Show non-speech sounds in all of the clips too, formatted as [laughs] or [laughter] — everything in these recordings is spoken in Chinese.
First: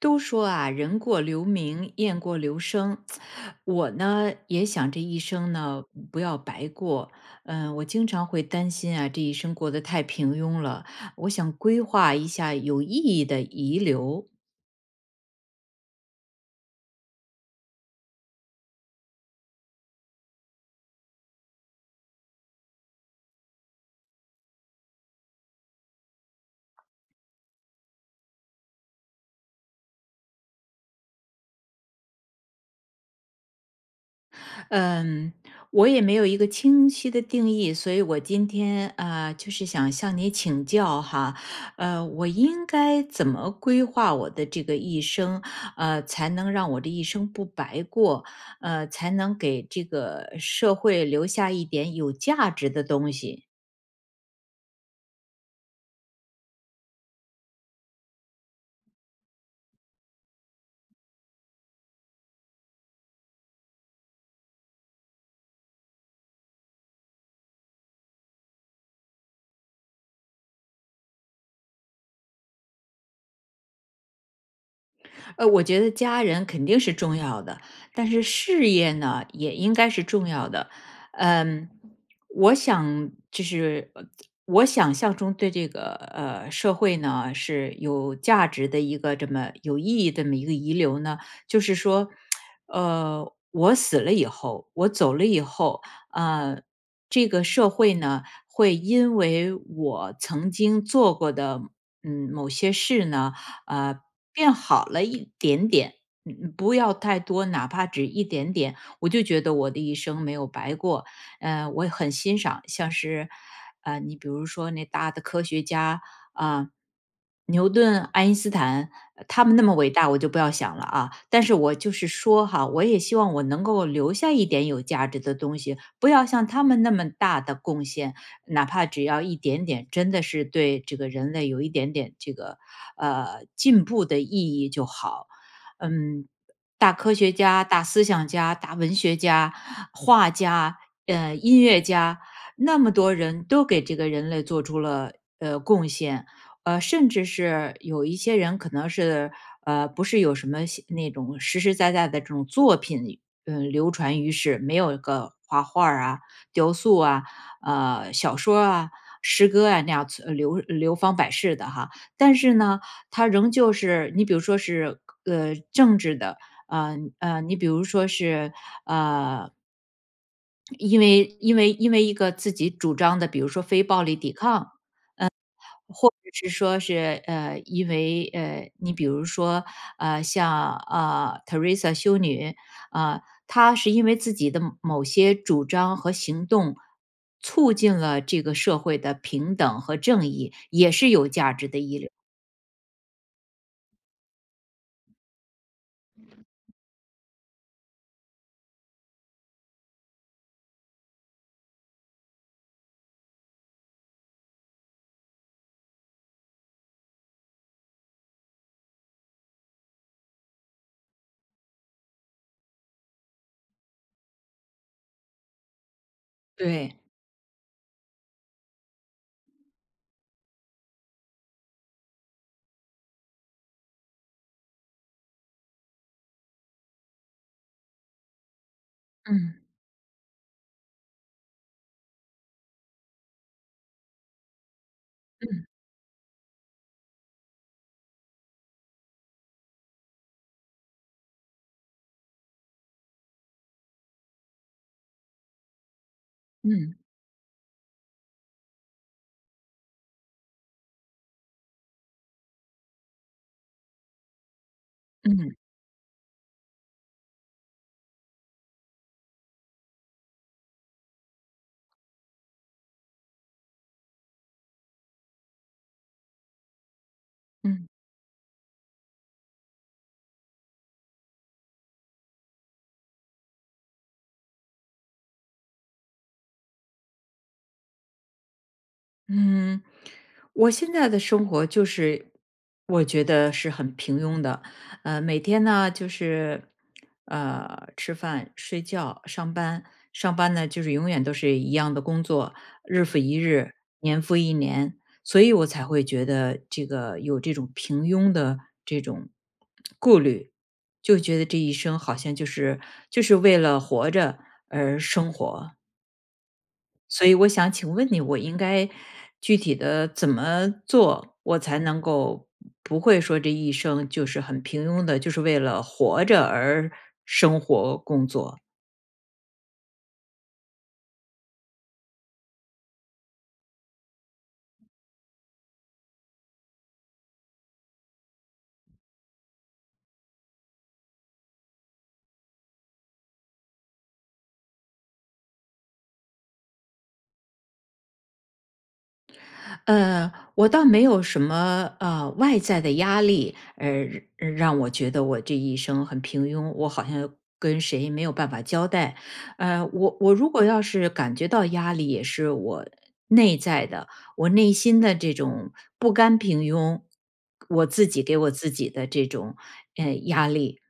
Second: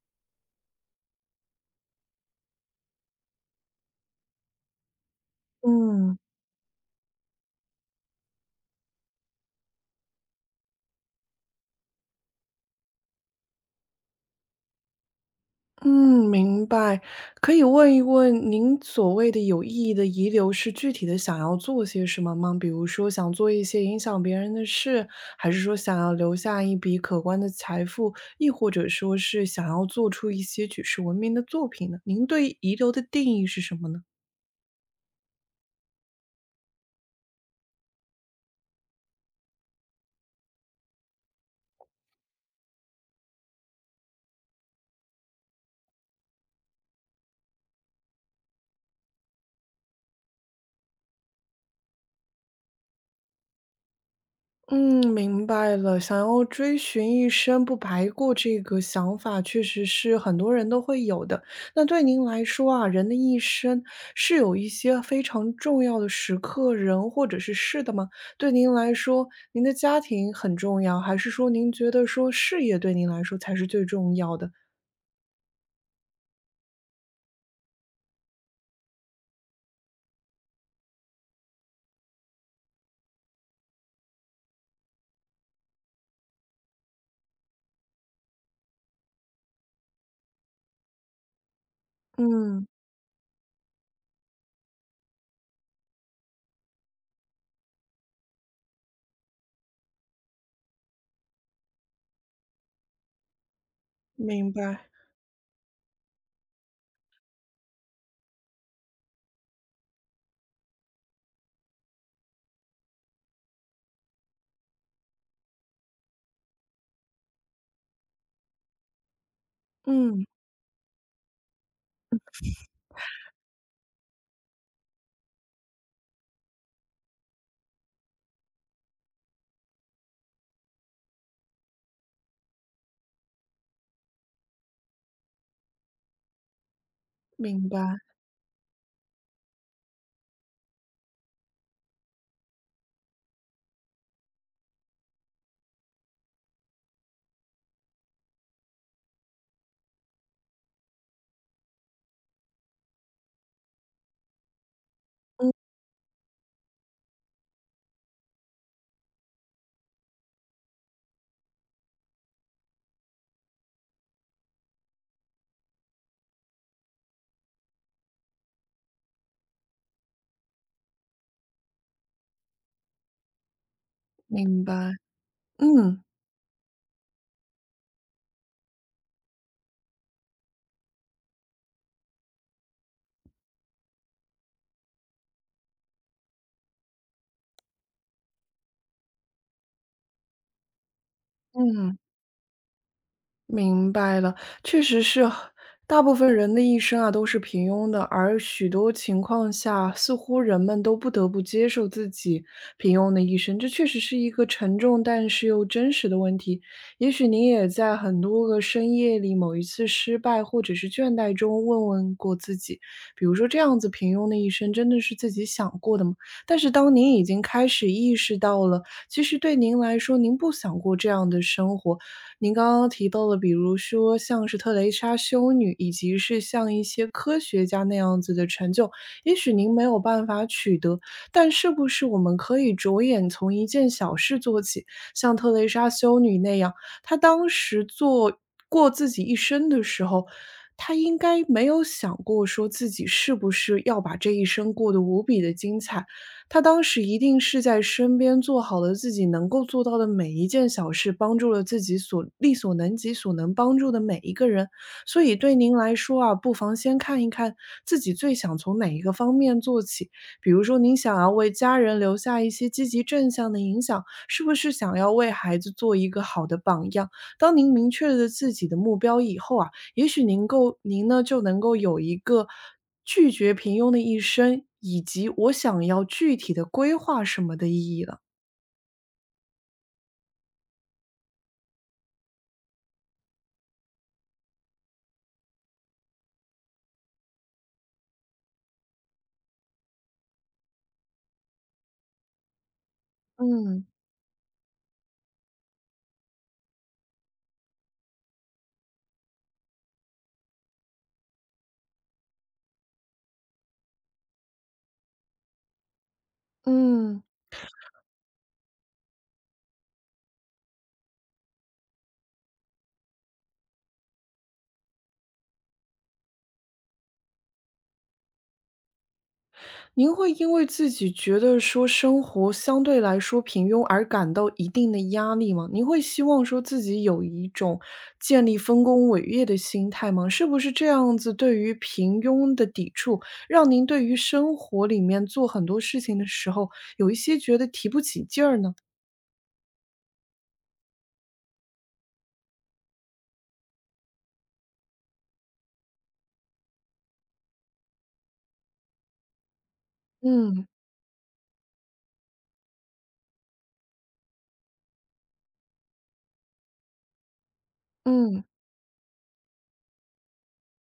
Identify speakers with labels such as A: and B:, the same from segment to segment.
A: 都说啊，人过留名，雁过留声。我呢，也想这一生呢
B: 嗯
A: 不要白过。我经常会担心啊，这一生过得太平庸了。我想规划一下有意义的遗留。
B: 嗯，明白。可以问一问，您所谓的有意义的遗留是具体的想要做些什么吗？比如说想做一些影响别人的事，还是说想要留下一笔可观的财富，亦或者说是想要做出一些举世闻名的作品呢？您对遗留的定义是什么呢？
A: 嗯，我也没有一个清晰的定义，所以我今天就是想向你请教哈，我应该怎么规划我的这个一生，才能让我这一生不白过，才能给这个社会留下一点有价值的东西？
B: 嗯，明白了。想要追寻一生不白过这个想法，确实是很多人都会有的。那对您来说啊，人的一生是有一些非常重要的时刻、人或者是事的吗？对您来说，您的家庭很重要，还是说您觉得说事业对您来说才是最重要的？
A: 我觉得家人肯定是重要的，但是事业呢，也应该是重要的。嗯，我想就是我想象中对这个社会呢是有价值的一个这么有意义这么一个遗留呢，就是说，
B: 嗯，
A: 我死了以后，我走了以后，呃，这个社会呢会因为我曾经做过的某些事呢。呃，
B: 明
A: 变
B: 白。
A: 好了一点点，不要太多，哪怕只一点点，我就觉得我的一生没有白过。我很欣赏，像是，你比如说那大的科学家啊、牛顿、爱因斯坦，他们那么伟大，我
B: 嗯，
A: 就不要想了啊。但是我就是说哈，我也希望我能够留下一点有价值的东西，不要像他们那么大的贡献，哪怕只要一点点，真的是对这个人类有一点点这个进步的意义就好。嗯，大科学家、
B: 明
A: 大
B: 白。
A: 思想家、大文学家、画家、音乐家，那么多人都给这个人类做出了贡献，甚至是有一些人可能是不是有什么写那种实实在在的这种作品，嗯，流传于世，没有个
B: 嗯，
A: 画画儿啊、雕塑啊、小说啊。诗歌啊，那样存流芳百世的哈，但是呢，它仍旧是你比如说是政治的，你比如说是呃因为一个自己主张的，比如说非暴力抵
B: 明
A: 抗，
B: 白。嗯，
A: 或者是说是因为你比如说像Teresa 修女啊、她是因为自己的某些主张和行动。促进了这个社会的平等和正义，也是有价值的一
B: 嗯。
A: 流。
B: 明白了，确实是，大部分人的一生啊都是平庸的，而许多情况下，似乎人们都不得不接受自己平庸的一生，这确实是一个沉重但是又真实的问题。也许您也在很多个深夜里，某一次失败或者是倦怠中问问过自己，比如说这样子平庸的一生真的是自己想过的吗？但是当
A: 对，
B: 您已经开始意识到了，其实对您来说，您不想过这样的生活，您刚刚提到的，比如说像是特蕾莎修女，以及是像一些科学家那样子的成就，也许
A: 嗯
B: 您没有办法取得，但是不是我们可以着眼从一件小事做起，像特蕾莎修女那样，她当时做过自己一生的时候，她应该没有想过说自己是不是要把这一生过得无比的精彩，他当
A: 嗯。
B: 时一定是在身边做好了自己能够做到的每一件小事，帮助了自己所力所能及、所能帮助的每一个人。所以对
A: 嗯
B: 您来说啊，不妨先看一看自己最想从哪一个方面做起。比如说，您想要为家人留下一些积极正向的影响，是不是想要为孩子做一个好的榜样？当您
A: 嗯
B: 明确了自己的目标以后啊，也许您够您呢就能够有一个拒绝平庸的一生，以及我想要具体的规划什么的意义了。
A: 嗯，我现在的生活就是我觉得是很平庸的，每天呢就是吃饭、睡觉、上班，上班呢就是永远都是一样的工作，日复一日，
B: 嗯
A: 年复一年，所以我才会觉得这个有这种平庸的这种顾虑，就觉得这一生好像就是就是为了活着而生活，
B: 嗯。
A: 所以我想请问你，我应该具体的怎么做，我才能够不会说这一生就是很平庸的，就是为了活着而生活工作？
B: 您会因为自己觉得说生活相对来说平庸而感到一定的压力吗？您会希望说自己有一种建立丰功伟业的心态吗？是不是这样子对于平庸的抵触，让您对于生活里面做很多事情的时候，有一些觉得提不起劲儿呢？
A: 我倒没有什么外在的压力，让我觉得我这一生很平庸，我好像跟谁没有办法交代。我如果
B: 嗯
A: 要是感觉到压力，也是我内在的，我内心的这种不甘平庸，我自己给
B: 嗯
A: 我自己的这种压力。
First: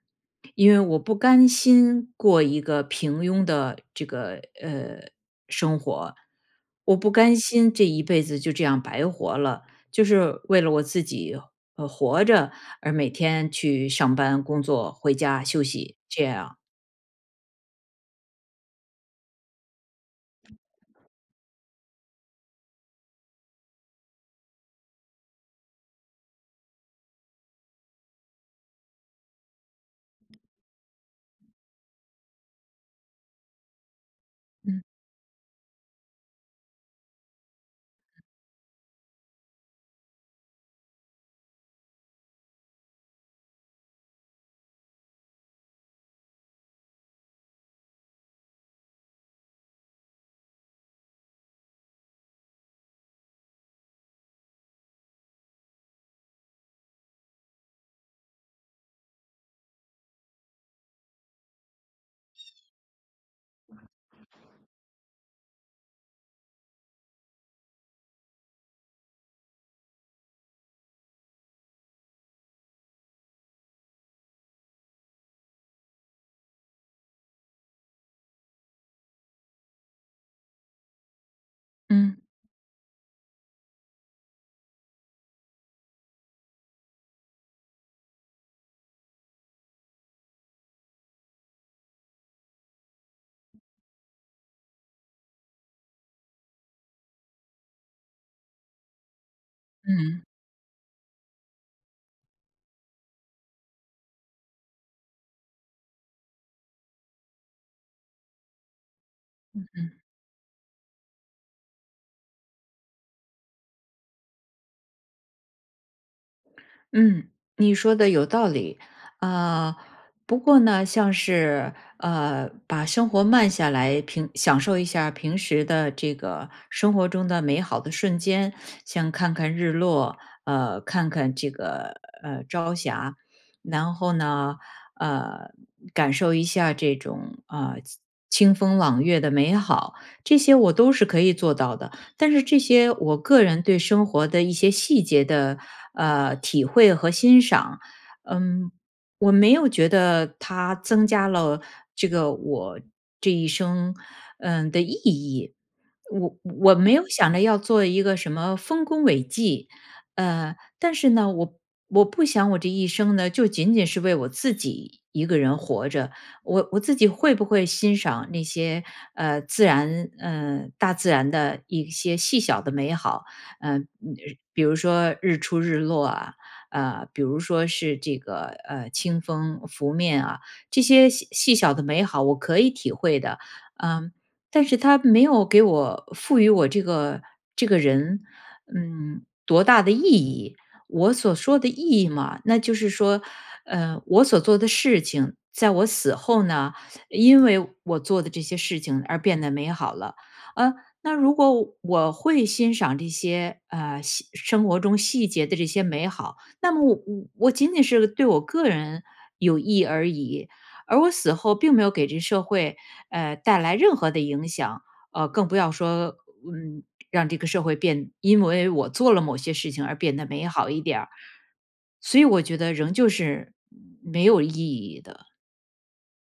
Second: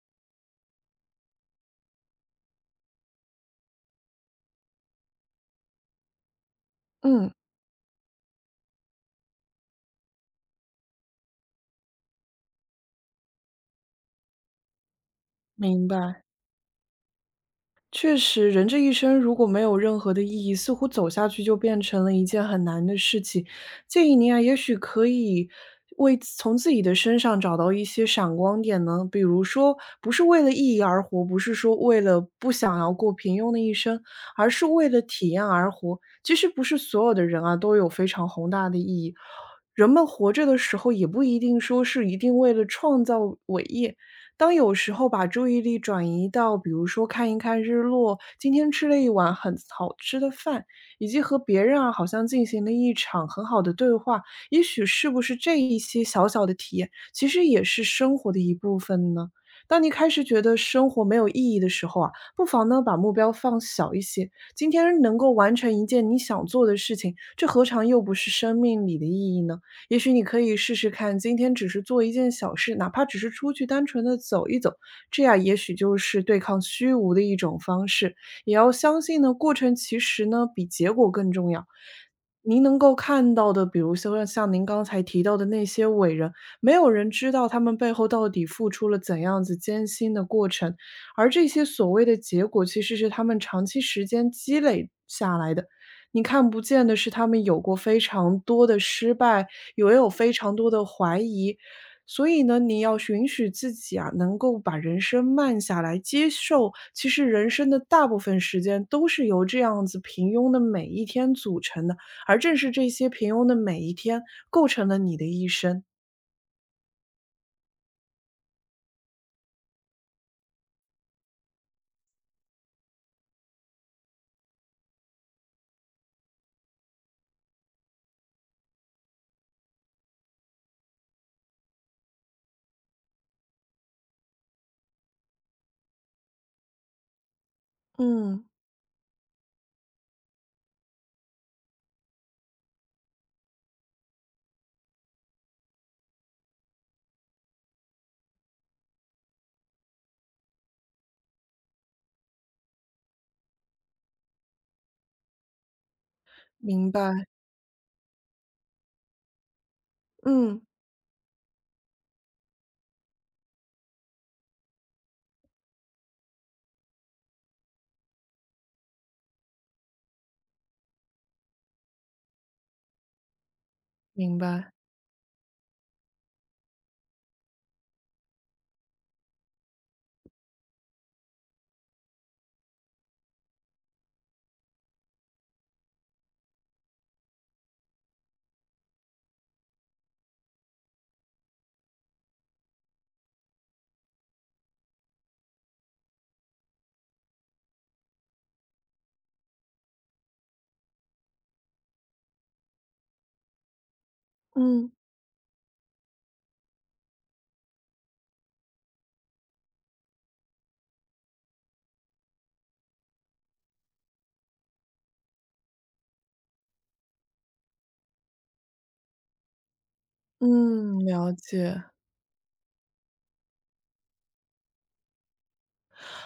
A: 因为我不甘心过一个平庸的这个呃生活，我不
B: 嗯。
A: 甘心这一辈子就这样白活了，就是为了我自己活着而每天去上班、工作、回家休
B: 明
A: 息
B: 白。
A: 这样。
B: 确实，人这一生如果没有任何的意义，似乎走下去就变成了一件很难的事情。建议您啊，也许可以为自从自己的身上找到一些闪光点呢，比如说，不是为了意义而活，不是说为了不想要过平庸的一生，而是
A: 嗯
B: 为了体验而活。其实不是所有的人啊都有非常宏大的意义，人们活着的时候也不一定说是一定为了创造伟业，当有时候把注意力转移到，比如说看一看日落，今天吃了一碗很好吃的饭，以及和别人啊好像进行了一场很好的对话，也许是不是这一些小小的体验，其实也是生活的一部分呢？当你开始觉得生活没有意义的时候啊，不妨呢把目标放小一些。今天能够完成一件你想做的事情，这何尝又不是生命里的意义呢？也许你可以试试看，今天只是做一件小事，哪怕只是出去单纯的走一走，这样也许就是对抗虚无的一种方式。也要相信呢，过程其实呢比结果更重要。
A: 嗯
B: 您能够看到的，比如说像您刚才提到的那些伟人，没有人知道他们背后到底付出了怎样子艰辛的过程，而这些所谓的结果，其实是他们长期时间积累下来的。你看不见的是他们有过非常多的失败，有也有
A: 嗯。
B: 非常多的怀疑。所以呢，你要允许自己啊，能够把人生慢下来，接受其实人生的大部分时间都是由这样子平庸的每一天组成的，而正是这些平庸的每一天，构成了你的一生。
A: 嗯，你说的有道理，啊、不过呢，像是把生活慢下来，平享受一下平时的这个生活中的美好的瞬间，像看看日落，看看这个朝霞，然后呢，呃，感受一下这种啊、
B: 嗯，
A: 清风朗月的美好，这些我都是可以做到的。但是这些我个人对生活的一些细节的体会和欣赏，嗯，我没有觉得它增加了这个我这一生的意义。我
B: 明
A: 没有
B: 白，
A: 想着要做一个什么丰功伟绩，
B: 嗯，
A: 但是呢，我不想我这一生呢就仅仅是为我自己一个人活着，我自己会不会欣赏那些自然大自然的一些细小的美好，呃，嗯
B: 明
A: 比
B: 白，
A: 如说日出日落啊，比如说是这个清风拂面啊，这些细细小的美好我可以体会的，嗯、但是它没有给我赋予我这个这个人多大的意义，我所说的意义嘛，那就是说，我所做的事情，在我死后呢，因为我做的这些事情而变得美好了。呃，那如果我会欣赏这些细生活
B: 嗯，
A: 中细节的这些美好，那么我仅仅是对我个人有益而已，而我死后并没有给这社会带来任何的影响。更不要说，嗯，让这个社会变因为我做了某些事情而变得美好一
B: 嗯，
A: 点儿。
B: 了解。
A: 所以我觉得仍旧是没有意义的。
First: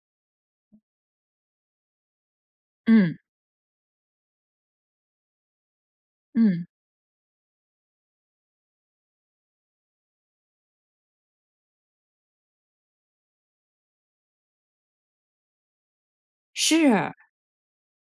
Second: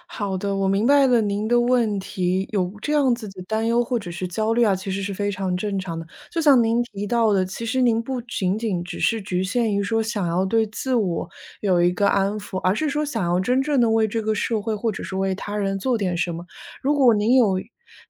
B: 好的，我明白了您的问题，有这样
A: 嗯，
B: 子的担忧或者是焦虑啊，其实是非常正常的。就像
A: 嗯，
B: 您提到的，其实您不仅仅只是局限于说想要对自我有一个安抚，而是说想要真正的为这个社会或者是为他人做点什么。如
A: 是，
B: 果您有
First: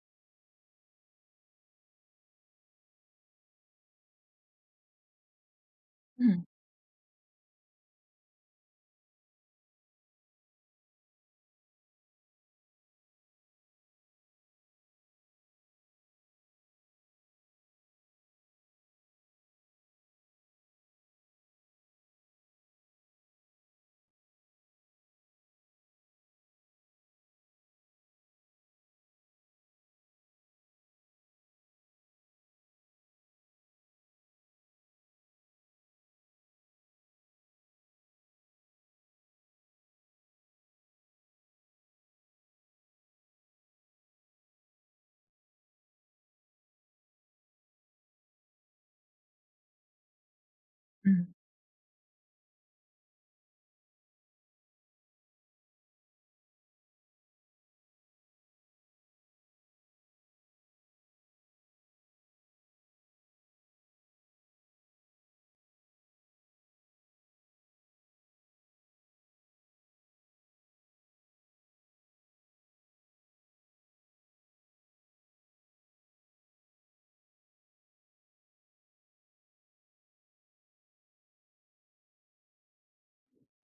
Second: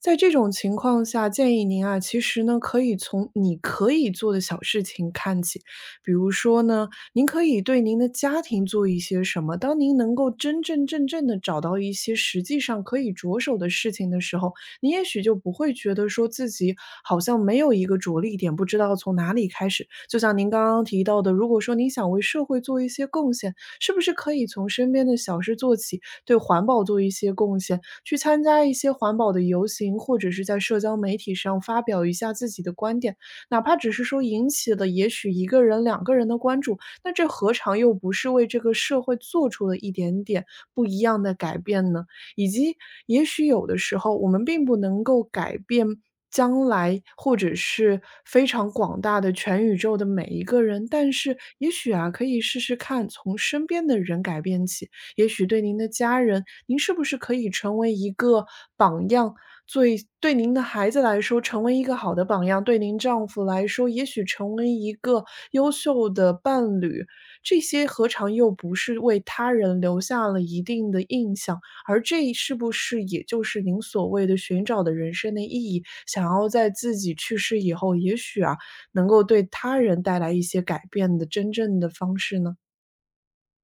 B: 在这种情况下，建议您啊，其实呢，可以从你可以做的小事情看起，比如
A: 嗯，
B: 说呢。您可以对您的家庭做一些什么？当您能够真真正正的找到一些实际上可以着手的事情的时候，你也许就不会觉得说自己好像没有一个着力点，不知道从哪里开始。就像您刚刚提到的，如果说你想为社会做一些贡献，是不是可以从身边的小事做起，对环保做一些贡献，去参加一些环保的游行，或者是在社交媒体上发表一下自己的观点，哪怕只是说引起了也许一个人、两个人的关注，那这何尝又不是为这个社会做出了一点点不一样的改变呢？以及也许有的时候我们并不能够改变将来或者是非常广大的全宇宙的每一个人，但
A: 嗯。
B: 是也许啊，可以试试看从身边的人改变起。也许对您的家人，您是不是可以成为一个榜样，最对您的孩子来说，成为一个好的榜样，对您丈夫来说，也许成为一个优秀的伴侣，这些何尝又不是为他人留下了一定的印象？而这是不是也就是您所谓的寻找的人生的意义？想要在自己去世以后，也许啊，能够对他人带来一些改变的真正的方式呢？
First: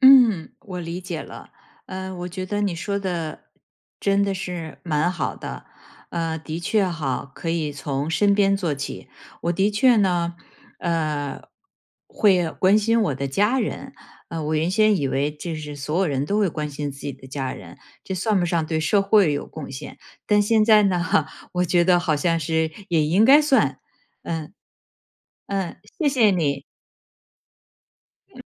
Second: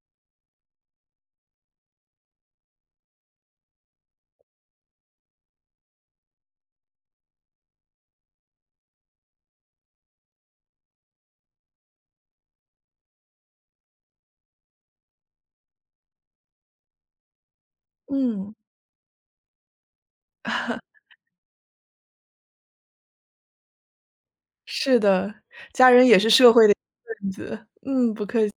A: 嗯，我理解了。嗯，我觉得你说的真的是蛮好的，的确哈，可以从身边做起。我的确呢，呃，会关心我的家人。我原先以为这是所有人都会关心自己的家人，这算不
B: 嗯，
A: 上对社会有贡献。但现在
B: [laughs]
A: 呢，[laughs] 我觉得好像是也应该算。嗯
B: 是的，
A: 嗯，
B: 家人
A: 谢
B: 也是
A: 谢
B: 社
A: 你。
B: 会的一份子。嗯，不客气。